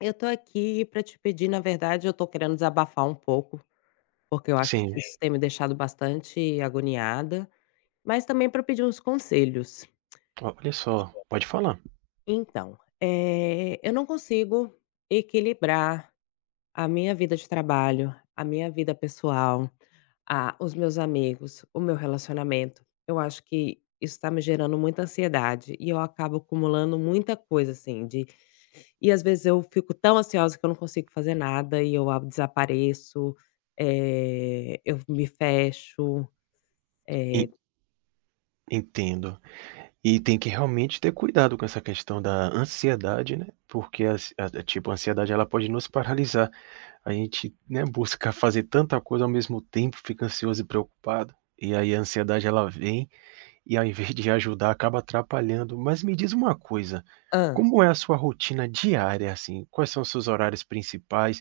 Eu tô aqui pra te pedir, na verdade, eu tô querendo desabafar um pouco, porque eu acho que, sim, Sim, isso tem me deixado bastante agoniada, mas também para pedir uns conselhos. olha só, pode falar. Então, eu não consigo equilibrar a minha vida de trabalho, a minha vida pessoal. Ah, os meus amigos, o meu relacionamento. Eu acho que isso tá me gerando muita ansiedade e eu acabo acumulando muita coisa, assim, de E às vezes eu fico tão ansiosa que eu não consigo fazer nada e eu a desapareço, eu me fecho. En Entendo. E tem que realmente ter cuidado com essa questão da ansiedade, né, porque as a tipo, a ansiedade ela pode nos paralisar. A gente, né, busca fazer tanta coisa ao mesmo tempo, fica ansioso e preocupado, e aí a ansiedade ela vem, e ao invés de ajudar acaba atrapalhando. Mas me diz uma coisa, Hã, como é a sua rotina diária, assim? Quais são os seus horários principais?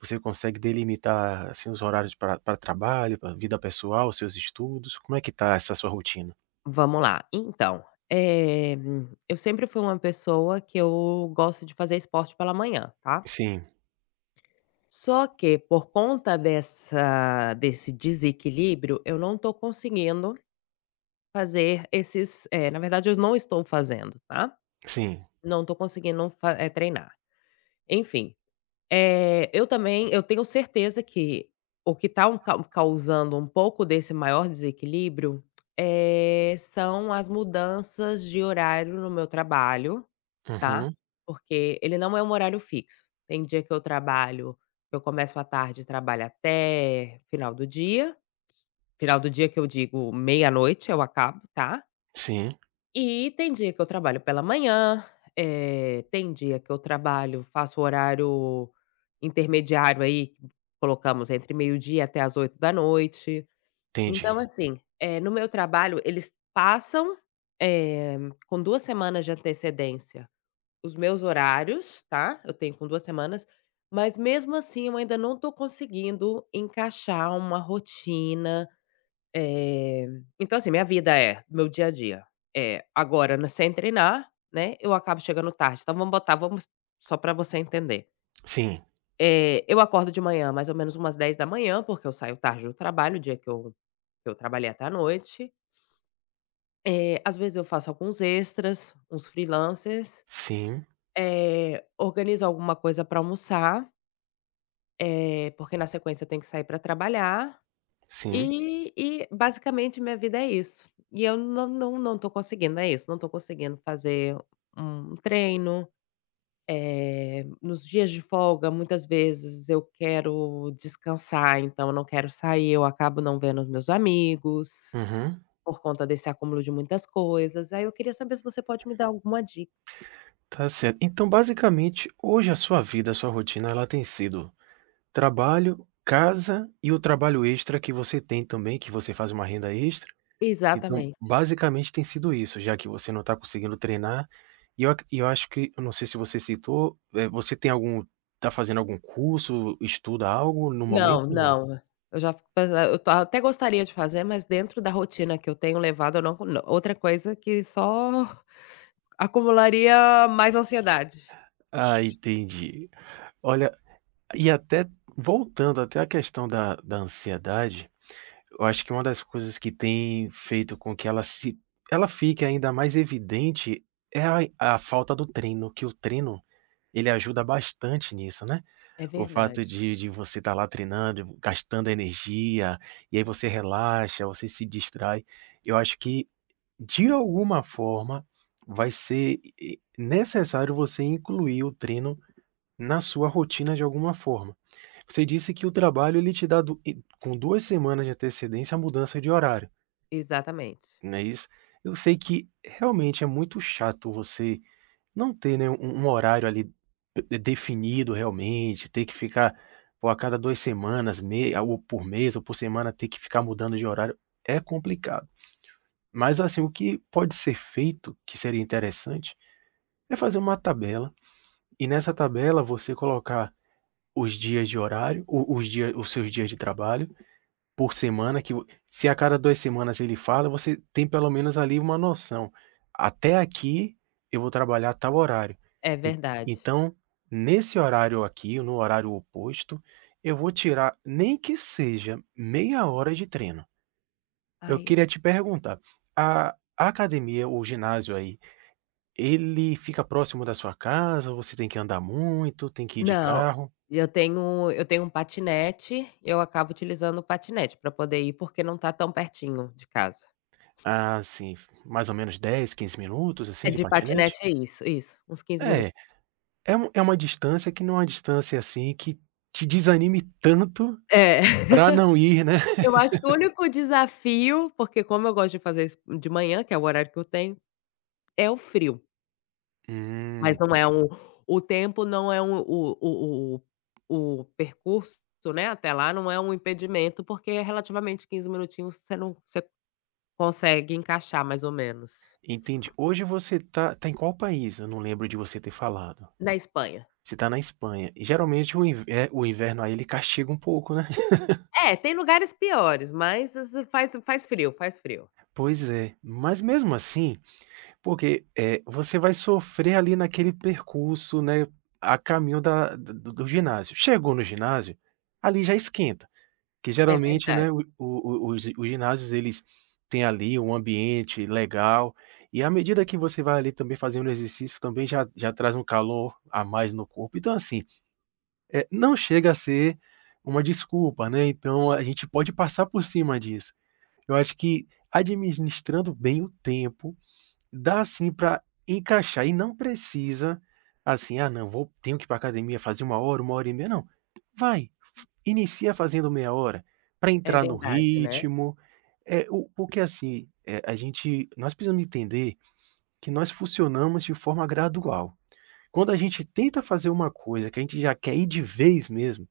Você consegue delimitar, assim, os horários para trabalho, para vida pessoal, seus estudos? Como é que tá essa sua rotina? vamos lá. Então, eh, eu sempre fui uma pessoa que eu gosto de fazer esporte pela manhã, tá. Sim, Só que por conta dessa desse desequilíbrio, eu não tô conseguindo na verdade eu não estou fazendo, tá. sim. Não estou conseguindo treinar. Enfim, eu também, eu tenho certeza que o que está causando um pouco desse maior desequilíbrio, são as mudanças de horário no meu trabalho, tá. Uhum. Porque ele não é um horário fixo. Tem dia que eu começo à tarde e trabalho até final do dia. Final do dia que eu digo meia-noite eu acabo, tá. Sim, E tem dia que eu trabalho pela manhã, tem dia que eu trabalho faço horário intermediário aí, colocamos entre meio-dia até as 8 da noite. Então, entendi. assim, no meu trabalho eles passam, eh, com 2 semanas de antecedência os meus horários, tá, eu tenho com 2 semanas, mas mesmo assim eu ainda não estou conseguindo encaixar uma rotina eh, então, assim, minha vida é, meu dia a dia é, agora, né, sem treinar, né, eu acabo chegando tarde, então vamos só para você entender. Sim, Eu acordo de manhã mais ou menos umas 10 da manhã porque eu saio tarde do trabalho, o dia que eu trabalhei até a noite. Às vezes eu faço alguns extras, uns freelancers, sim, organizo alguma coisa para almoçar, porque na sequência eu tenho que sair para trabalhar. sim. E basicamente minha vida é isso. E eu não estou conseguindo, é isso, não estou conseguindo fazer um treino, nos dias de folga muitas vezes eu quero descansar, então eu não quero sair, eu acabo não vendo os meus amigos, Uhum. por conta desse acúmulo de muitas coisas, aí eu queria saber se você pode me dar alguma dica. Tá certo. Então, basicamente, hoje a sua vida, a sua rotina, ela tem sido trabalho, casa e o trabalho extra que você tem também, que você faz uma renda extra. Então, Exatamente. basicamente tem sido isso, já que você não está conseguindo treinar, e eu ac e eu acho que eu não sei se você citou, você tem algum tá fazendo algum curso, estuda algo no momento? Não, Não. não, eu já fico pensa eu tô até gostaria de fazer, mas dentro da rotina que eu tenho levado eu não co outra coisa que só acumularia mais ansiedade. Ah, entendi. Olha, e até voltando até a questão da ansiedade, eu acho que uma das coisas que tem feito com que ela se ela fique ainda mais evidente é a falta do treino, que o treino, ele ajuda bastante nisso, né? É O fato verdade. de você estar lá treinando, gastando energia, e aí você relaxa, você se distrai. Eu acho que, de alguma forma, vai ser necessário você incluir o treino na sua rotina de alguma forma. Você disse que o trabalho ele te dá do e com 2 semanas de antecedência a mudança de horário, Exatamente. não é isso? Eu sei que realmente é muito chato você não ter, né, um horário ali de definido realmente, ter que ficar, pô, a cada 2 semanas, me ou por mês ou por semana ter que ficar mudando de horário, é complicado. Mas assim, o que pode ser feito, que seria interessante, é fazer uma tabela, e nessa tabela você colocar os dias de horário, o os dias os seus dias de trabalho por semana que vo se a cada 2 semanas ele fala, você tem pelo menos ali uma noção. Até aqui eu vou trabalhar tal horário. É verdade. Então, nesse horário aqui, no horário oposto, eu vou tirar nem que seja meia hora de treino. Eu Ai, eu queria te perguntar, a academia, o ginásio aí, ele fica próximo da sua casa? Você tem que andar muito, tem que ir de não, carro? eu tenho um patinete, eu acabo utilizando o patinete para poder ir, porque não tá tão pertinho de casa. Ah, assim, mais ou menos 10, 15 minutos, É, assim, de de patinete? patinete é isso, isso, uns 15 minutos. É, é um é uma distância que não é uma distância, assim, que te desanime tanto É. para não ir, né. Eu acho que o único desafio, porque como eu gosto de fazer isso de manhã, que é o horário que eu tenho, é o frio. Mas Hum. não é um, o tempo não é um, o percurso, né, até lá não é um impedimento, porque é relativamente 15 minutinhos você não, você consegue encaixar mais ou menos. Entendi. Hoje você tá em qual país? Eu não lembro de você ter falado. Na Espanha. Você tá na Espanha. E geralmente o inverno aí ele castiga um pouco, né. É, tem lugares piores, mas as faz frio, faz frio. Pois é. Mas mesmo assim, porque, você vai sofrer ali naquele percurso, né, a caminho da do ginásio. Chegou no ginásio, ali já esquenta, que É geralmente, verdade, né, o os ginásios eles têm ali um ambiente legal, e à medida que você vai ali também fazendo exercício também já traz um calor a mais no corpo. Então assim, é, não chega a ser uma desculpa, né, então a gente pode passar por cima disso. Eu acho que administrando bem o tempo, dá assim para encaixar e não precisa, assim: "Ah não, vou tenho que ir para academia fazer uma hora e meia", não. Vai, inicia fazendo meia hora, para é entrar no verdade, né. ritmo. É o porque assim, a gente nós precisamos entender que nós funcionamos de forma gradual. Quando a gente tenta fazer uma coisa que a gente já quer ir de vez mesmo,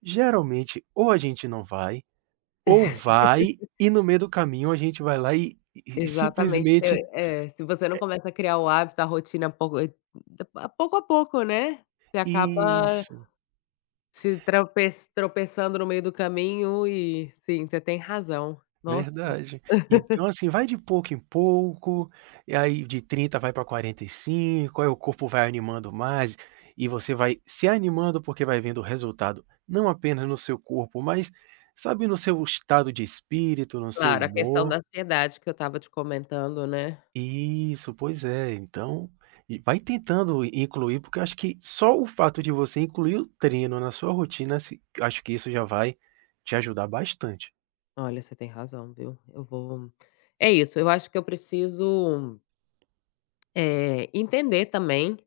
geralmente, ou a gente não vai, ou vai e no meio do caminho a gente vai lá e Exatamente, te simplesmente é, se você não começa a criar o hábito, a rotina pouco a pouco, né, você acaba isso, Se trope tropeçando no meio do caminho e sim, você tem razão. Nossa, verdade. Então, assim, vai de pouco em pouco, e aí de 30 vai para 40 pra 45, aí o corpo vai animando mais, e você vai se animando porque vai vendo o resultado, não apenas no seu corpo, mas, sabe, no seu estado de espírito, no seu claro, a questão da humor. ansiedade que eu estava te comentando, né. Isso, pois é. Então, e vai tentando incluir, porque eu acho que só o fato de você incluir o treino na sua rotina, se acho que isso já vai te ajudar bastante. Olha, você tem razão, viu. Eu vou é isso, eu acho que eu preciso, entender também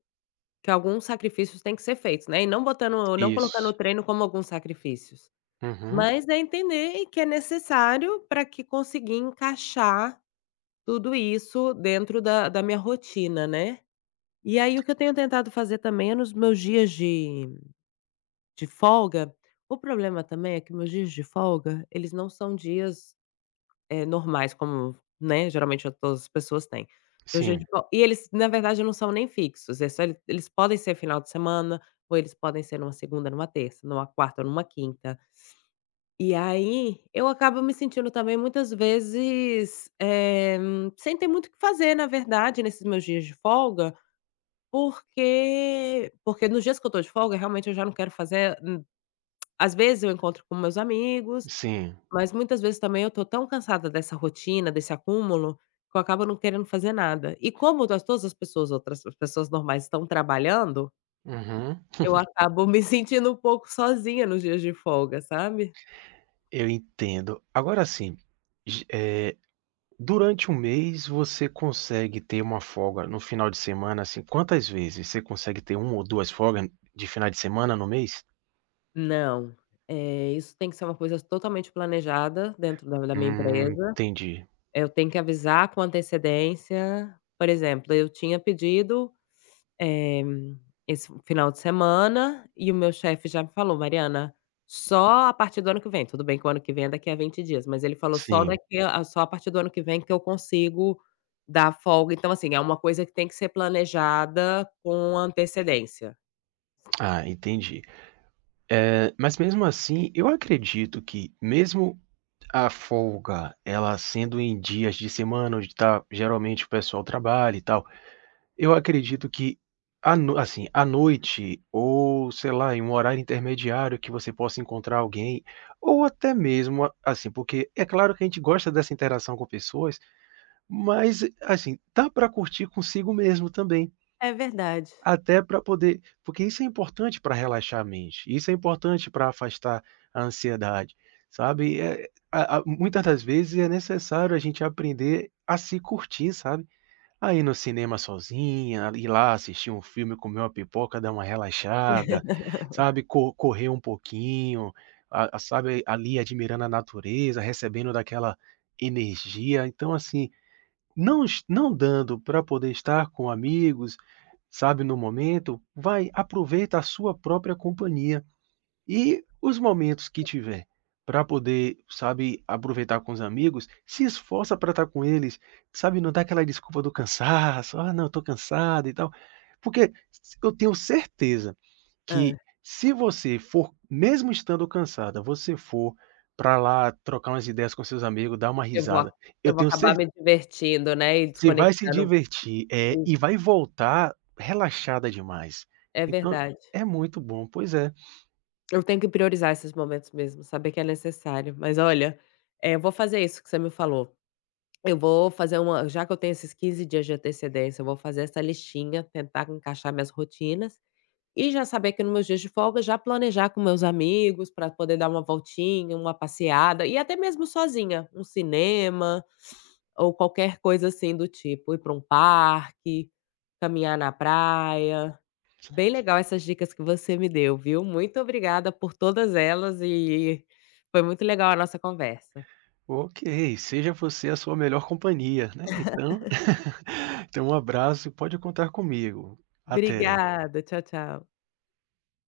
que alguns sacrifícios têm que ser feitos, né, e não botando, não colocando Isso. o treino como alguns sacrifícios. Uhum. Mas é entender que é necessário para que conseguir encaixar tudo isso dentro da minha rotina, né. E aí o que eu tenho tentado fazer também é nos meus dias de folga. O problema também é que meus dias de folga, eles não são dias, normais como, né, geralmente todas as pessoas têm. Meu dia Sim, de fol e Eles na verdade não são nem fixos, é só ele eles podem ser final de semana, ou eles podem ser numa segunda, numa terça, numa quarta ou numa quinta. E aí, eu acabo me sentindo também muitas vezes, sem ter muito o que fazer na verdade nesses meus dias de folga, porque nos dias que eu estou de folga, realmente, eu já não quero fazer. Às vezes eu encontro com meus amigos, sim. mas muitas vezes também eu estou tão cansada dessa rotina, desse acúmulo, que eu acabo não querendo fazer nada. E como das todas as pessoas outras as pessoas normais estão trabalhando, Uhum. eu acabo me sentindo um pouco sozinha nos dias de folga, sabe. Eu entendo. Agora sim, j- eh, durante 1 mês você consegue ter uma folga no final de semana, assim, quantas vezes você consegue ter uma ou duas folgas de final de semana no mês? Não, isso tem que ser uma coisa totalmente planejada dentro da minha empresa. Entendi. Eu tenho que avisar com antecedência. Por exemplo, eu tinha pedido Eh, esse final de semana, e o meu chefe já me falou: "Mariana, só a partir do ano que vem", tudo bem que o ano que vem é daqui a 20 dias, mas ele falou: "Só Sim. daqui a só a partir do ano que vem que eu consigo dar folga". Então, assim, é uma coisa que tem que ser planejada com antecedência. Ah, entendi. É, mas mesmo assim, eu acredito que mesmo a folga, ela sendo em dias de semana onde tá geralmente o pessoal trabalha e tal, eu acredito que à no assim, à noite ou, sei lá, em um horário intermediário que você possa encontrar alguém, ou até mesmo a assim, porque é claro que a gente gosta dessa interação com pessoas, mas, assim, dá para curtir consigo mesmo também. É verdade. Até para poder porque isso é importante para relaxar a mente, isso é importante para afastar a ansiedade, sabe. Eh, a Muitas das vezes é necessário a gente aprender a se curtir, sabe. A ir no cinema sozinha, ir lá assistir um filme, comer uma pipoca, dar uma relaxada, sabe, co correr um pouquinho, a sabe, ali admirando a natureza, recebendo daquela energia. Então assim, não dando para poder estar com amigos, sabe, no momento, vai, aproveita a sua própria companhia e os momentos que tiver para poder, sabe, aproveitar com os amigos, se esforça para estar com eles, sabe, não dá aquela desculpa do cansaço, "Ah, não, estou cansado e tal", porque eu tenho certeza Hã. que se você for, mesmo estando cansada, você for para lá trocar umas ideias com seus amigos, dar uma Eu vou risada, eu eu vou tenho acabar cer me divertindo, né, e você vai se desconectando divertir, um e vai voltar relaxada demais. É Então, verdade. é muito bom. Pois é. Eu tenho que priorizar esses momentos mesmo, saber que é necessário. Mas olha, eu vou fazer isso que você me falou. Eu vou fazer uma, já que eu tenho esses 15 dias de antecedência, eu vou fazer essa listinha, tentar encaixar minhas rotinas e já saber que, nos meus dias de folga, já planejar com meus amigos para poder dar uma voltinha, uma passeada, e até mesmo sozinha, um cinema ou qualquer coisa assim do tipo, ir para um parque, caminhar na praia. Bem legal essas dicas que você me deu, viu. Muito obrigada por todas elas, e foi muito legal a nossa conversa. Ok, seja você a sua melhor companhia, né. Então então um abraço e pode contar comigo. Até. Obrigada, tchau, tchau.